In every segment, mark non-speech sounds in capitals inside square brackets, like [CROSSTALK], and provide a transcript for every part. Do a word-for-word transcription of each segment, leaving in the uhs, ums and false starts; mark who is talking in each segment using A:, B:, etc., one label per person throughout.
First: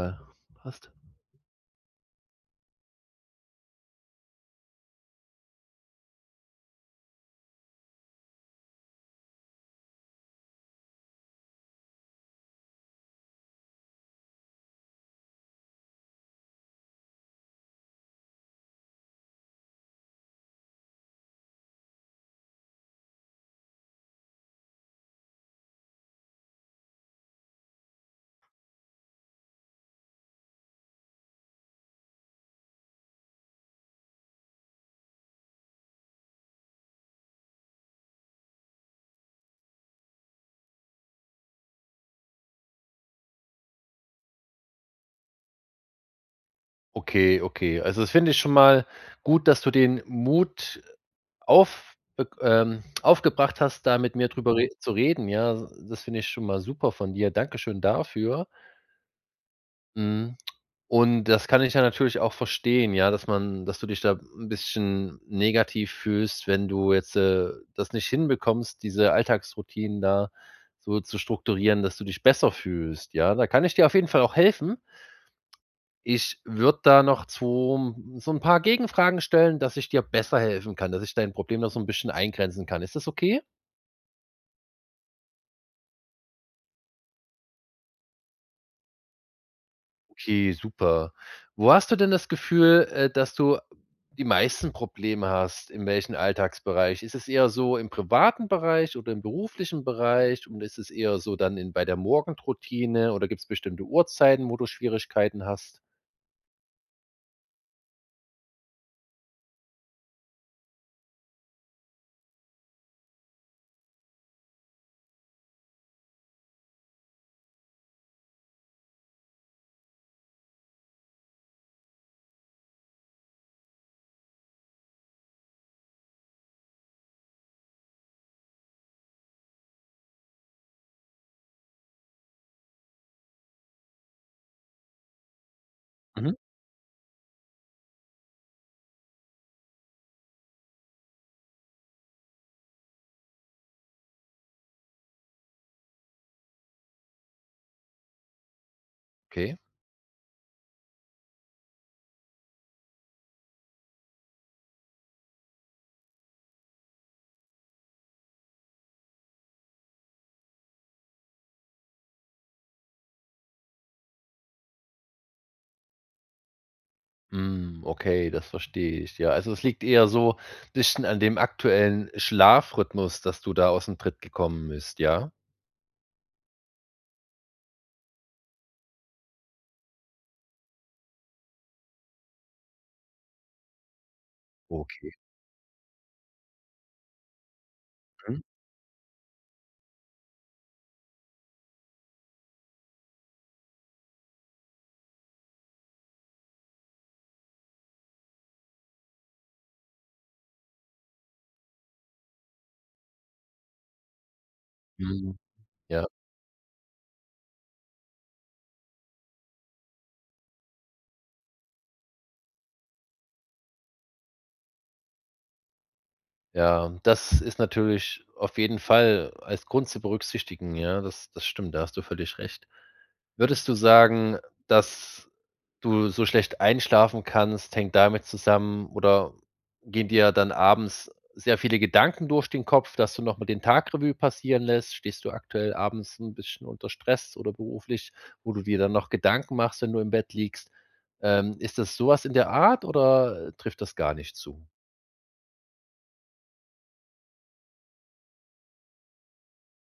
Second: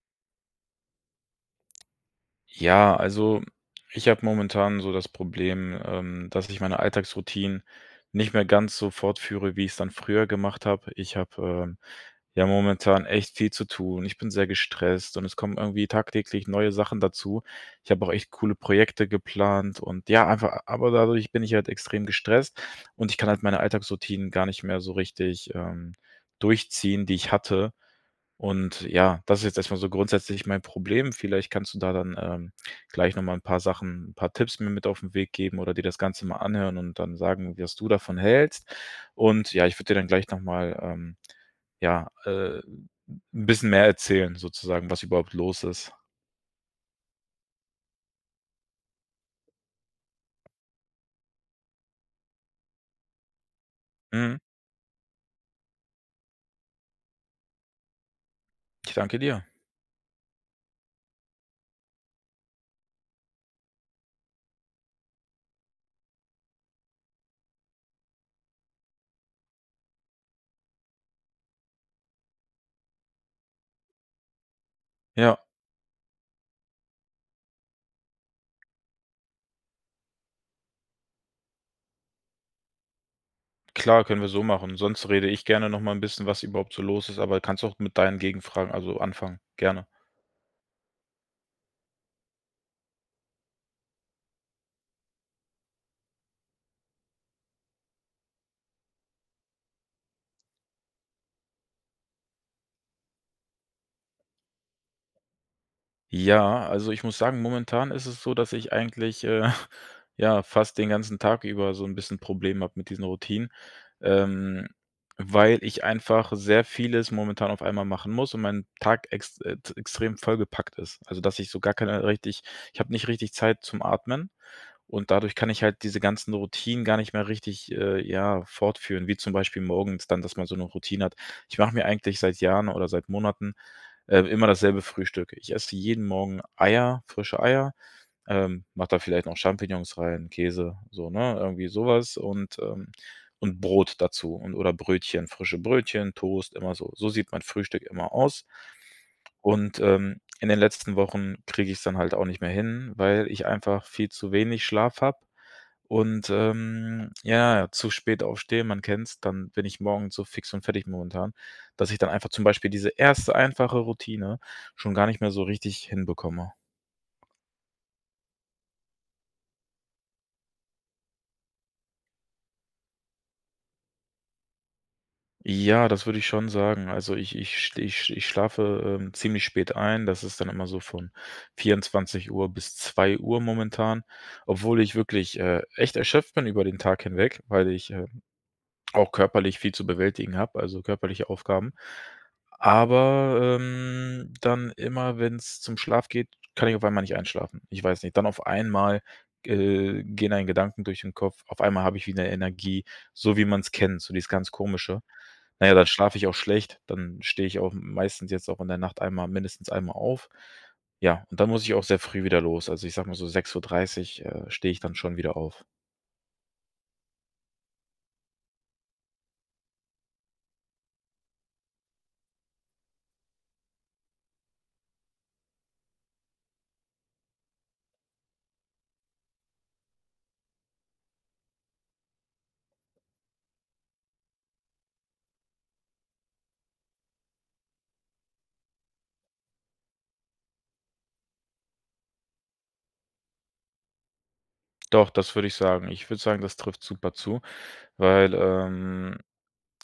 A: Äh, hast.
B: Ja, also ich habe momentan so das Problem, ähm, dass ich meine Alltagsroutinen nicht mehr ganz so fortführe, wie ich es dann früher gemacht habe. Ich habe, ähm, ja momentan echt viel zu tun. Ich bin sehr gestresst und es kommen irgendwie tagtäglich neue Sachen dazu. Ich habe auch echt coole Projekte geplant und ja, einfach aber dadurch bin ich halt extrem gestresst und ich kann halt meine Alltagsroutinen gar nicht mehr so richtig, ähm, durchziehen, die ich hatte. Und ja, das ist jetzt erstmal so grundsätzlich mein Problem. Vielleicht kannst du da dann, ähm, gleich noch mal 'n paar Sachen ein paar Tipps mir mit auf den Weg geben oder dir das Ganze mal anhören und dann sagen, was du davon hältst. Und ja, ich würde dir dann gleich noch mal, ähm, ja, äh, 'n bisschen mehr erzählen sozusagen, was überhaupt los ist.
A: Okay, okay. Also, das finde ich schon mal gut, dass du den Mut auf äh, ähm, aufgebracht hast, da mit mir
B: Mhm.
A: drüber Mhm. re zu reden, ja. Das finde ich schon mal super von dir. Dankeschön dafür.
B: Ich danke dir.
A: Mhm, und das kann ich ja natürlich auch verstehen, ja, dass man dass du dich da ein bisschen negativ fühlst, wenn du jetzt, äh, das nicht hinbekommst, diese Alltagsroutinen da so zu strukturieren, dass du dich besser fühlst, ja. Da kann ich dir auf jeden Fall auch helfen.
B: Ja,
A: Ich würde da noch zwei so ein paar Gegenfragen stellen, dass ich dir besser helfen kann, dass ich dein Problem noch so ein bisschen eingrenzen kann. Ist das okay?
B: klar, können wir so machen. Sonst rede ich gerne noch mal 'n bisschen, was überhaupt so los ist, aber kannst auch mit deinen Gegenfragen also, anfangen. Gerne.
A: Okay, super. Wo hast du denn das Gefühl, äh, dass du die meisten Probleme hast? In welchem Alltagsbereich? Ist es eher so im privaten Bereich oder im beruflichen Bereich und ist es eher so dann in bei der Morgenroutine oder gibt es bestimmte Uhrzeiten, wo du Schwierigkeiten hast?
B: Ja, also ich muss sagen, momentan ist es so, dass ich eigentlich, äh, [LAUGHS] ja, fast den ganzen Tag über so ein bisschen Problem habe mit diesen Routinen, ähm, weil ich einfach sehr vieles momentan auf einmal machen muss und mein Tag ex äh, t extrem vollgepackt ist. Also, dass ich so gar keine richtig ich habe nicht richtig Zeit zum Atmen und dadurch kann ich halt diese ganzen Routinen gar nicht mehr richtig, äh, ja, fortführen, wie zum Beispiel morgens dann, dass man so eine Routine hat. Ich mache mir eigentlich seit Jahren oder seit Monaten, ähm, immer dasselbe Frühstück. Ich esse jeden
A: Mhm,
B: Morgen Eier, frische Eier, ähm, mache da vielleicht noch Champignons rein, Käse, so, ne? Irgendwie sowas und, ähm und Brot dazu und oder Brötchen, frische Brötchen, Toast, immer so. So sieht mein Frühstück immer aus.
A: okay.
B: Und, ähm, in den letzten Wochen kriege ich es dann halt auch nicht mehr hin, weil ich einfach viel zu wenig Schlaf habe und, ähm, ja, zu spät aufstehe. Man kennt's, dann bin ich morgens so fix und fertig momentan, dass ich dann einfach zum Beispiel diese erste einfache Routine schon gar nicht mehr so richtig hinbekomme.
A: Hm, okay, das verstehe ich, ja. Also, es liegt eher so bisschen an dem aktuellen Schlafrhythmus, dass du da aus dem Tritt gekommen bist, ja?
B: Ja, das würde ich schon sagen. Also ich ich sch ich sch ich schlafe, ähm, ziemlich spät ein. Das ist dann immer so von vierundzwanzig Uhr bis zwei Uhr momentan, obwohl ich
A: Okay.
B: wirklich, äh, echt erschöpft bin über den Tag hinweg, weil ich, äh, auch körperlich viel zu bewältigen habe, also körperliche Aufgaben. Aber, ähm, dann immer, wenn es zum Schlaf geht, kann ich auf einmal nicht einschlafen. Ich weiß nicht, dann auf einmal, äh, gehen ein Gedanken durch den Kopf. Auf einmal habe ich wieder Energie, so wie man es kennt, so dieses ganz Komische.
A: Mhm.
B: Na ja, dann
A: Ja,
B: schlafe ich auch schlecht, dann stehe ich auch meistens jetzt auch in der Nacht einmal mindestens einmal auf. Ja, und dann muss ich auch sehr früh wieder los. Also, ich sag mal so sechs Uhr dreißig, dreißig äh, stehe ich dann schon wieder auf.
A: ja. Das ist natürlich auf jeden Fall als Grund zu berücksichtigen, ja. Das das stimmt, da hast du völlig recht. Würdest du sagen, dass du so schlecht einschlafen kannst, hängt damit zusammen oder gehen dir dann abends sehr viele Gedanken durch den Kopf, dass du noch mal den Tag Revue passieren lässt? Stehst du aktuell abends ein bisschen unter Stress oder beruflich, wo du dir dann noch Gedanken machst, wenn du im Bett liegst? Ähm, ist das sowas in der Art oder trifft das gar nicht zu?
B: Doch, das würde ich sagen. Ich würde sagen, das trifft super zu, weil, ähm,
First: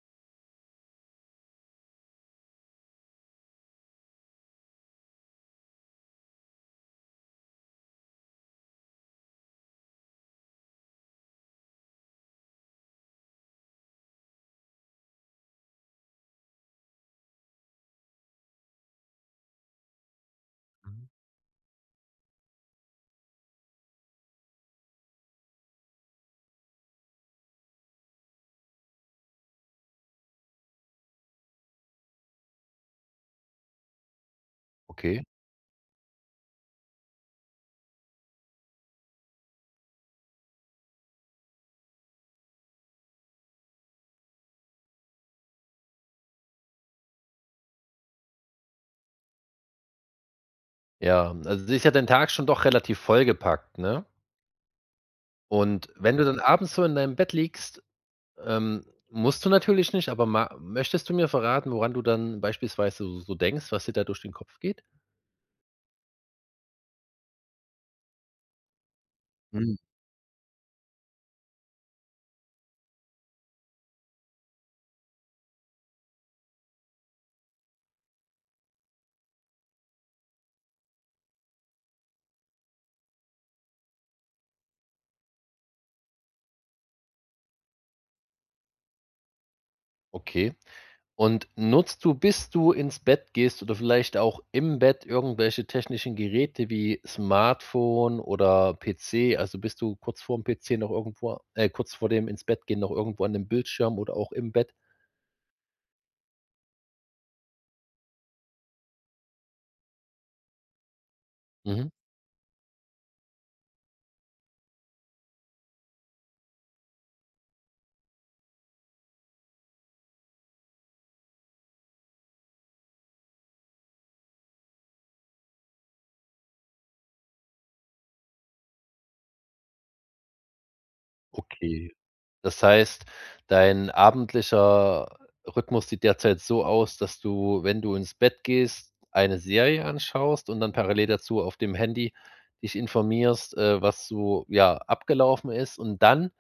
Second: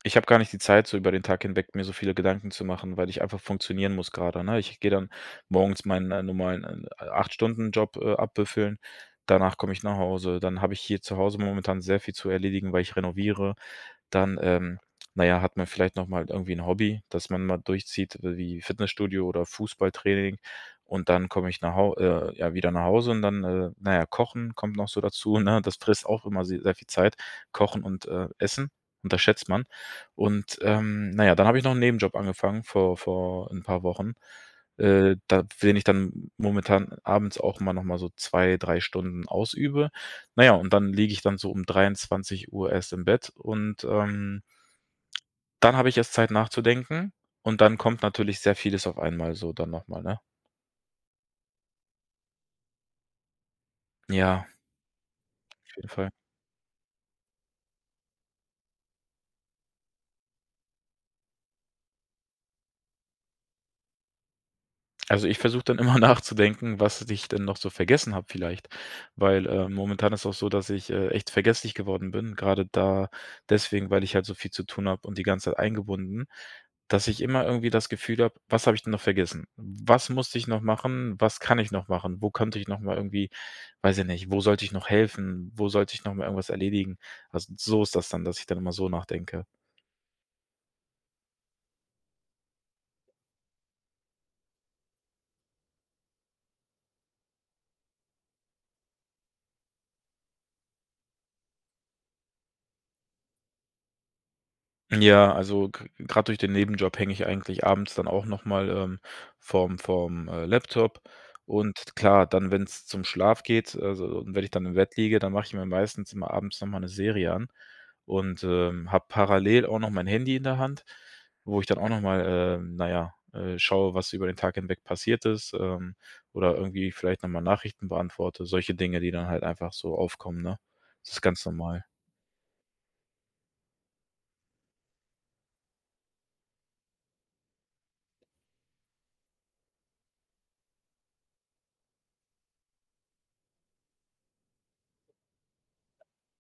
B: ich habe gar nicht die Zeit, so über den Tag hinweg mir so viele Gedanken zu machen, weil ich einfach funktionieren muss gerade, ne? Ich gehe dann morgens meinen, äh, normalen, äh, Acht-Stunden-Job, äh, abbüffeln. Danach komme ich nach Hause. Dann habe ich hier zu Hause momentan sehr viel zu erledigen, weil ich renoviere dann, ähm, na ja, hat man vielleicht noch mal irgendwie ein Hobby, das man mal durchzieht, äh, wie Fitnessstudio oder Fußballtraining. Und dann komme ich nach Hau äh, ja, wieder nach Hause und dann, äh, na ja, Kochen kommt noch so dazu, ne? Das frisst auch immer se sehr viel Zeit. Kochen und, äh, Essen unterschätzt man. Und, ähm, na ja, dann habe ich noch einen Nebenjob angefangen vor vor ein paar Wochen, äh,
A: Okay,
B: da den ich dann momentan abends auch mal noch mal so zwei drei Stunden ausübe. Na ja, und dann liege ich dann so um dreiundzwanzig Uhr erst im Bett und, ähm, dann habe ich erst Zeit nachzudenken und dann kommt natürlich sehr vieles auf einmal so dann nochmal, ne?
A: ja. Also, ist ja dein Tag schon doch relativ vollgepackt, ne?
B: Ja, auf
A: Und
B: jeden Fall.
A: wenn du dann abends so in deinem Bett liegst ähm, musst du natürlich nicht, aber ma möchtest du mir verraten, woran du dann beispielsweise so so denkst, was dir da durch den Kopf geht?
B: Also, ich versuche dann immer [LAUGHS] nachzudenken, was ich denn noch so vergessen habe vielleicht, weil, äh,
A: Mhm.
B: momentan ist auch so, dass ich, äh, echt vergesslich geworden bin, gerade da deswegen, weil ich halt so viel zu tun habe und die ganze Zeit eingebunden, dass ich immer irgendwie das Gefühl habe: „Was habe ich denn noch vergessen? Was musste ich noch machen? Was kann ich noch machen? Wo könnte ich noch mal irgendwie weiß ich nicht, wo sollte ich noch helfen? Wo sollte ich noch mal irgendwas erledigen?“ Also, so ist das dann, dass ich dann immer so nachdenke.
A: Okay. Und nutzt du, bis du ins Bett gehst oder vielleicht auch im Bett irgendwelche technischen Geräte wie Smartphone oder P C? Also, bist du kurz vorm P C noch irgendwo äh, kurz vor dem ins Bett gehen noch irgendwo an dem Bildschirm oder auch im Bett?
B: Ja, also gerade durch den Nebenjob hänge ich eigentlich abends dann auch nochmal mal, ähm, vorm vorm, äh, Laptop.
A: Mhm,
B: Und klar, dann, wenn es zum Schlaf geht, also und wenn ich dann im Bett liege, dann mache ich mir meistens immer abends nochmal eine Serie an und, ähm, habe parallel auch noch mein Handy in der Hand, wo ich dann auch nochmal, mal, ähm, ja, äh, schaue, was über den Tag hinweg passiert ist, ähm, oder irgendwie vielleicht nochmal Nachrichten beantworte, solche Dinge, die dann halt einfach so aufkommen, ne? Das ist ganz normal.
A: okay. Das heißt, dein abendlicher Rhythmus sieht derzeit so aus, dass du, wenn du ins Bett gehst, eine Serie anschaust und dann parallel dazu auf dem Handy dich informierst, äh, was so, ja, abgelaufen ist und dann,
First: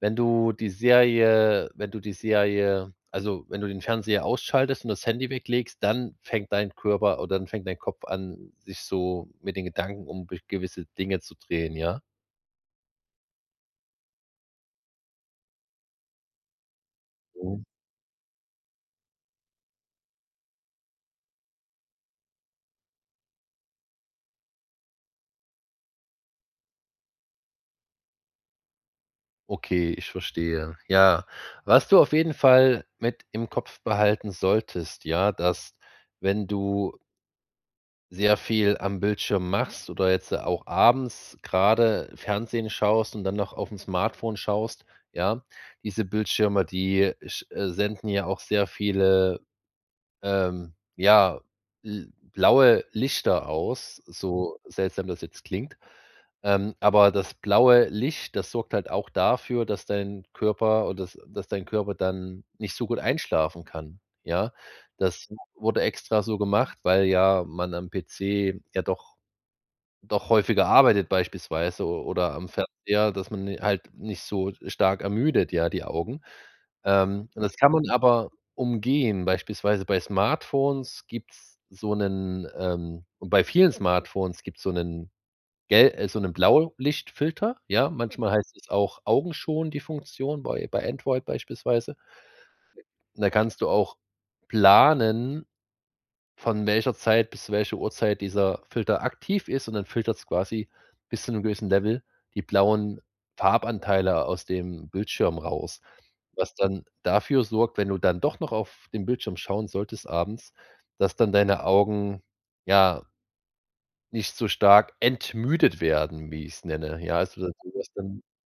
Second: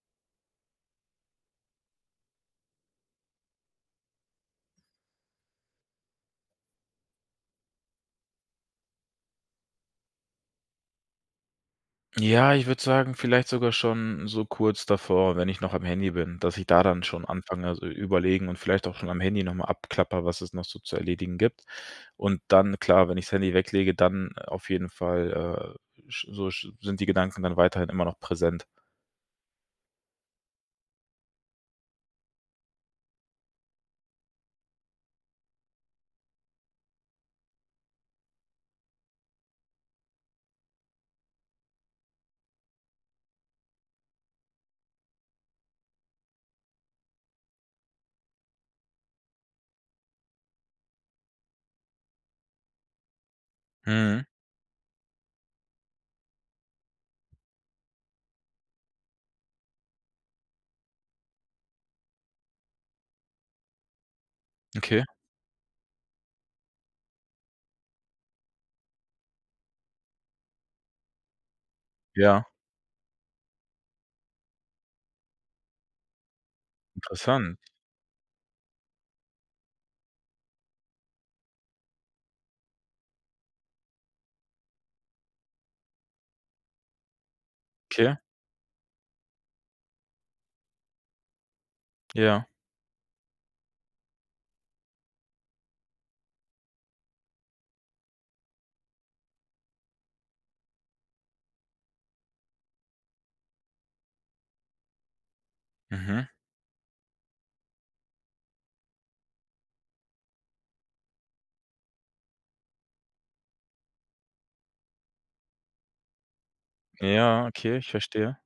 A: wenn du die Serie wenn du die Serie also, wenn du den Fernseher ausschaltest und das Handy weglegst, dann fängt dein Körper oder dann fängt dein Kopf an, sich so mit den Gedanken um be gewisse Dinge zu drehen, ja?
B: Ja, ich würde sagen, vielleicht sogar schon so kurz davor, wenn ich noch am Handy bin, dass ich da dann schon anfange, so überlegen und vielleicht auch schon am Handy nochmal abklappere, was es noch so zu erledigen gibt. Und dann, klar, wenn ich das Handy weglege, dann auf jeden Fall, äh, sch- so sch- sind die Gedanken dann weiterhin immer noch präsent.
A: Okay, ich verstehe. Ja, was du auf jeden Fall mit im Kopf behalten solltest, ja, dass wenn du sehr viel am Bildschirm machst oder jetzt äh, auch abends gerade Fernsehen schaust und dann noch auf dem Smartphone schaust, ja, diese Bildschirme, die sch äh, senden ja auch sehr viele ähm, ja, l blaue Lichter aus, Mhm.
B: Mhm.
A: so seltsam das jetzt klingt. Ähm, aber das blaue Licht, das sorgt halt auch dafür, dass dein Körper oder dass dass dein Körper dann nicht so gut einschlafen kann, ja?
B: Okay.
A: Das wurde extra so gemacht, weil ja man am P C ja doch doch häufiger arbeitet beispielsweise o oder
B: Ja,
A: am Fernseher, dass man halt nicht so stark ermüdet, ja, die Augen. Ähm, und das
B: interessant.
A: kann man aber umgehen. Beispielsweise bei Smartphones gibt es so einen ähm und bei vielen Smartphones gibt es so einen gel äh, so 'nen Blaulichtfilter, ja?
B: Okay.
A: Manchmal heißt es auch Augenschon, die Funktion, bei bei Android beispielsweise.
B: Ja.
A: Und da kannst du auch planen von welcher Zeit bis welcher Uhrzeit dieser Filter aktiv ist und dann filtert's quasi bis zu 'nem gewissen Level die blauen Farbanteile aus dem Bildschirm raus,
B: Mhm.
A: was dann dafür sorgt, wenn du dann doch noch auf den Bildschirm schauen solltest abends, dass dann deine Augen, ja, nicht so stark entmüdet werden, wie ich's nenne. Ja, also,
B: Ja,
A: dass du
B: okay, ich
A: das dann
B: verstehe.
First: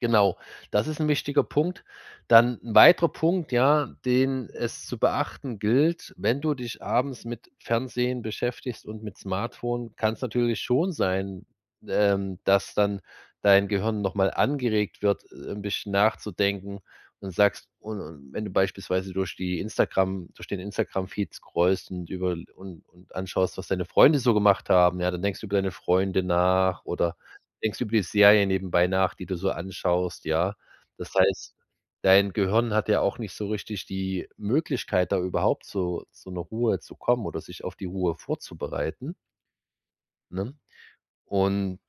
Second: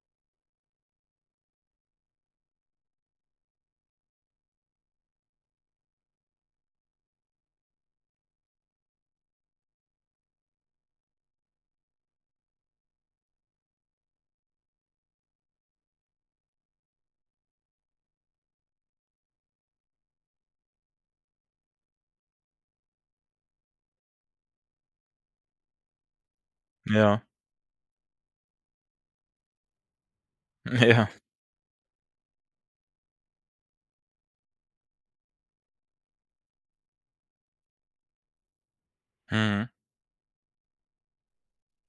A: genau, das ist 'n wichtiger Punkt. Dann 'n weiterer Punkt, ja, den es zu beachten gilt, wenn du dich abends mit Fernsehen beschäftigst und mit Smartphone, kann's natürlich schon sein, ähm, dass dann dein Gehirn noch mal angeregt wird, äh, 'n bisschen nachzudenken und sagst und und wenn du beispielsweise durch die Instagram durch den Instagram-Feed scrollst und über und und anschaust, was deine Freunde so gemacht haben, ja, dann denkst du über deine Freunde nach oder
B: Ja.
A: denkst über die Serie nebenbei nach, die du so anschaust, ja.
B: [LAUGHS] Ja.
A: Das heißt, dein Gehirn hat ja auch nicht so richtig die Möglichkeit, da überhaupt so zu 'ner Ruhe zu kommen oder sich auf die Ruhe vorzubereiten,
B: Mhm.
A: ne? Und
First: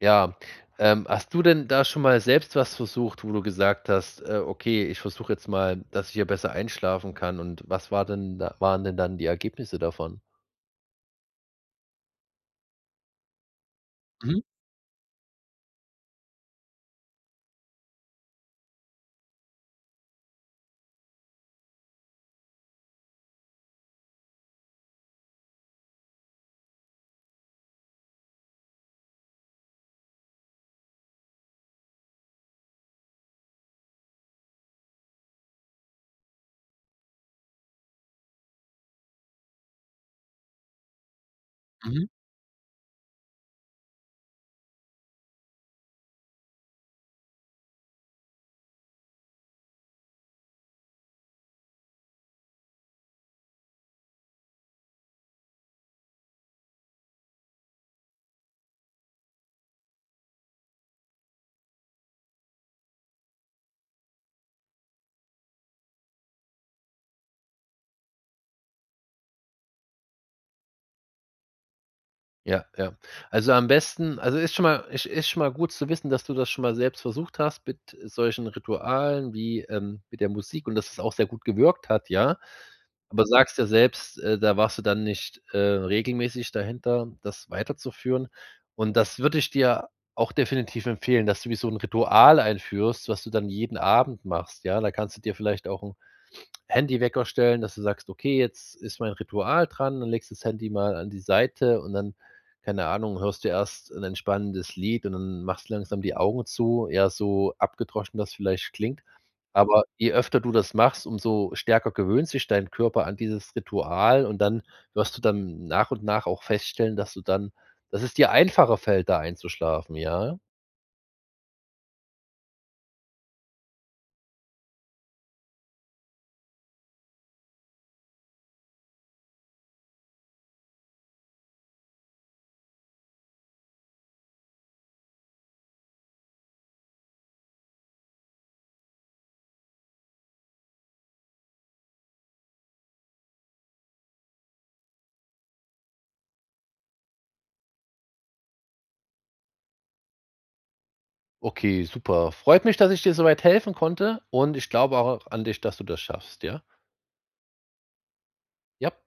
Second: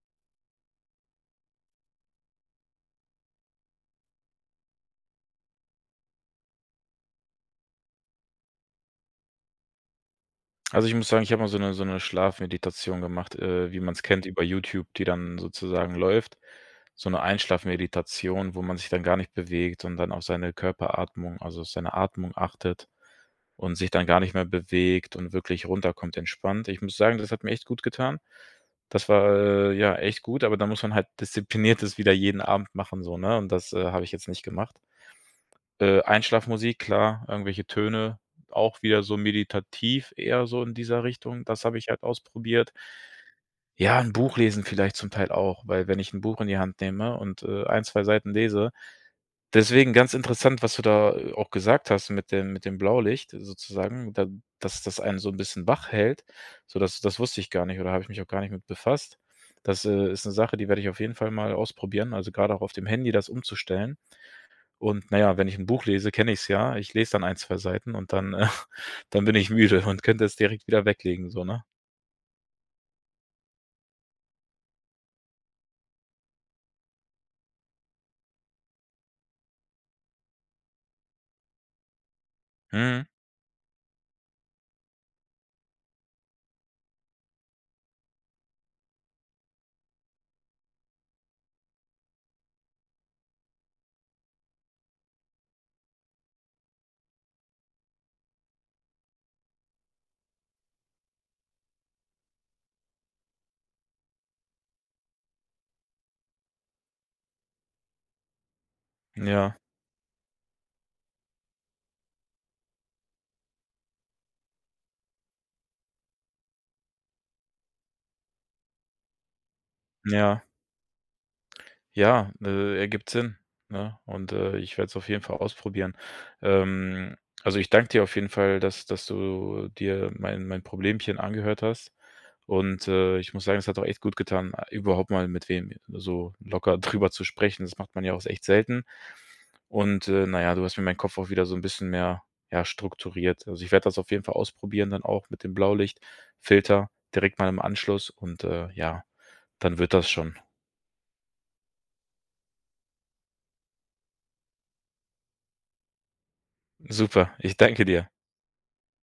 A: ja, ähm, hast du denn da schon mal selbst was versucht, wo du gesagt hast: „Äh, okay, ich versuche jetzt mal, dass ich hier besser einschlafen kann.“ Und was war denn da waren denn dann die Ergebnisse davon?
B: Also, ich muss sagen, ich habe mal so eine so 'ne Schlafmeditation gemacht, äh, wie man es kennt
A: Mhm,
B: über YouTube, die dann sozusagen läuft. So eine Einschlafmeditation, wo man sich dann gar nicht bewegt und dann auf seine Körperatmung also, auf seine Atmung achtet und sich dann gar nicht mehr bewegt und wirklich runterkommt entspannt. Ich muss sagen, das hat mir echt gut getan. Das war, äh, ja echt gut, aber da muss man halt [LAUGHS] diszipliniert das wieder jeden Abend machen so, ne? Und das, äh, habe ich jetzt nicht gemacht. Äh, Einschlafmusik, klar, irgendwelche Töne, auch wieder so meditativ eher so in dieser Richtung. Das habe ich halt
A: mhm.
B: ausprobiert. Ja, 'n Buch lesen vielleicht zum Teil auch, weil wenn ich 'n Buch in die Hand nehme und, äh, ein, zwei Seiten lese deswegen ganz interessant, was du da, äh, auch gesagt hast mit dem mit dem Blaulicht sozusagen, da dass das einen so 'n bisschen wach hält. So, das das wusste ich gar nicht oder habe ich mich auch gar nicht mit befasst. Das, äh, ist 'ne Sache, die werde ich auf jeden Fall mal ausprobieren, also, grade auch auf dem Handy das umzustellen. Und naja wenn ich ein Buch lese, kenne ich's ja. Ich lese dann ein zwei Seiten und dann, äh [LAUGHS] dann bin ich müde und könnte es direkt wieder weglegen so, ne?
A: Ja, ja. Also, am besten also, ist schon mal ist ist schon mal gut zu wissen, dass du das schon mal selbst versucht hast mit solchen Ritualen wie, ähm, mit der Musik und dass es auch sehr gut gewirkt hat, ja.
B: Mhm.
A: Aber sagst ja selbst, äh, da warst du dann nicht, äh, regelmäßig dahinter, das weiterzuführen. Und das würde ich dir auch definitiv empfehlen, dass du wie so ein Ritual einführst, was du dann jeden Abend machst, ja? Da kannst du dir vielleicht auch 'n Handywecker stellen, dass du sagst: „Okay, jetzt ist mein Ritual dran.“ Dann legst du das Handy mal an die Seite und dann, keine Ahnung, hörst du erst ein entspannendes Lied und dann machst du langsam die Augen zu, ja, so abgedroschen das vielleicht klingt.
B: Ja,
A: Aber je öfter du das machst, umso stärker gewöhnt sich dein Körper an dieses Ritual und dann wirst du dann nach und nach auch feststellen, dass du dann dass es dir einfacher fällt, da einzuschlafen, ja?
B: ja. Ja, äh, ergibt Sinn, ne? Und, äh, ich werde es auf jeden Fall ausprobieren. Ähm, also, ich danke dir auf jeden Fall, dass dass du dir mein mein Problemchen angehört hast. Und, äh, ich muss sagen, es hat auch echt gut getan, äh, überhaupt mal mit wem so locker [LAUGHS] drüber zu sprechen. Das macht man ja auch echt selten. Und, äh, na ja, du hast mir meinen Kopf auch wieder so ein bisschen mehr, ja, strukturiert. Also, ich werde das auf jeden Fall ausprobieren dann auch mit dem Blaulichtfilter direkt mal im Anschluss und, äh, ja, dann wird das schon.
A: Okay, super. Freut mich, dass ich dir so weit helfen konnte und ich glaube auch an dich, dass du das schaffst, ja?
B: Super, ich danke dir.
A: Ja.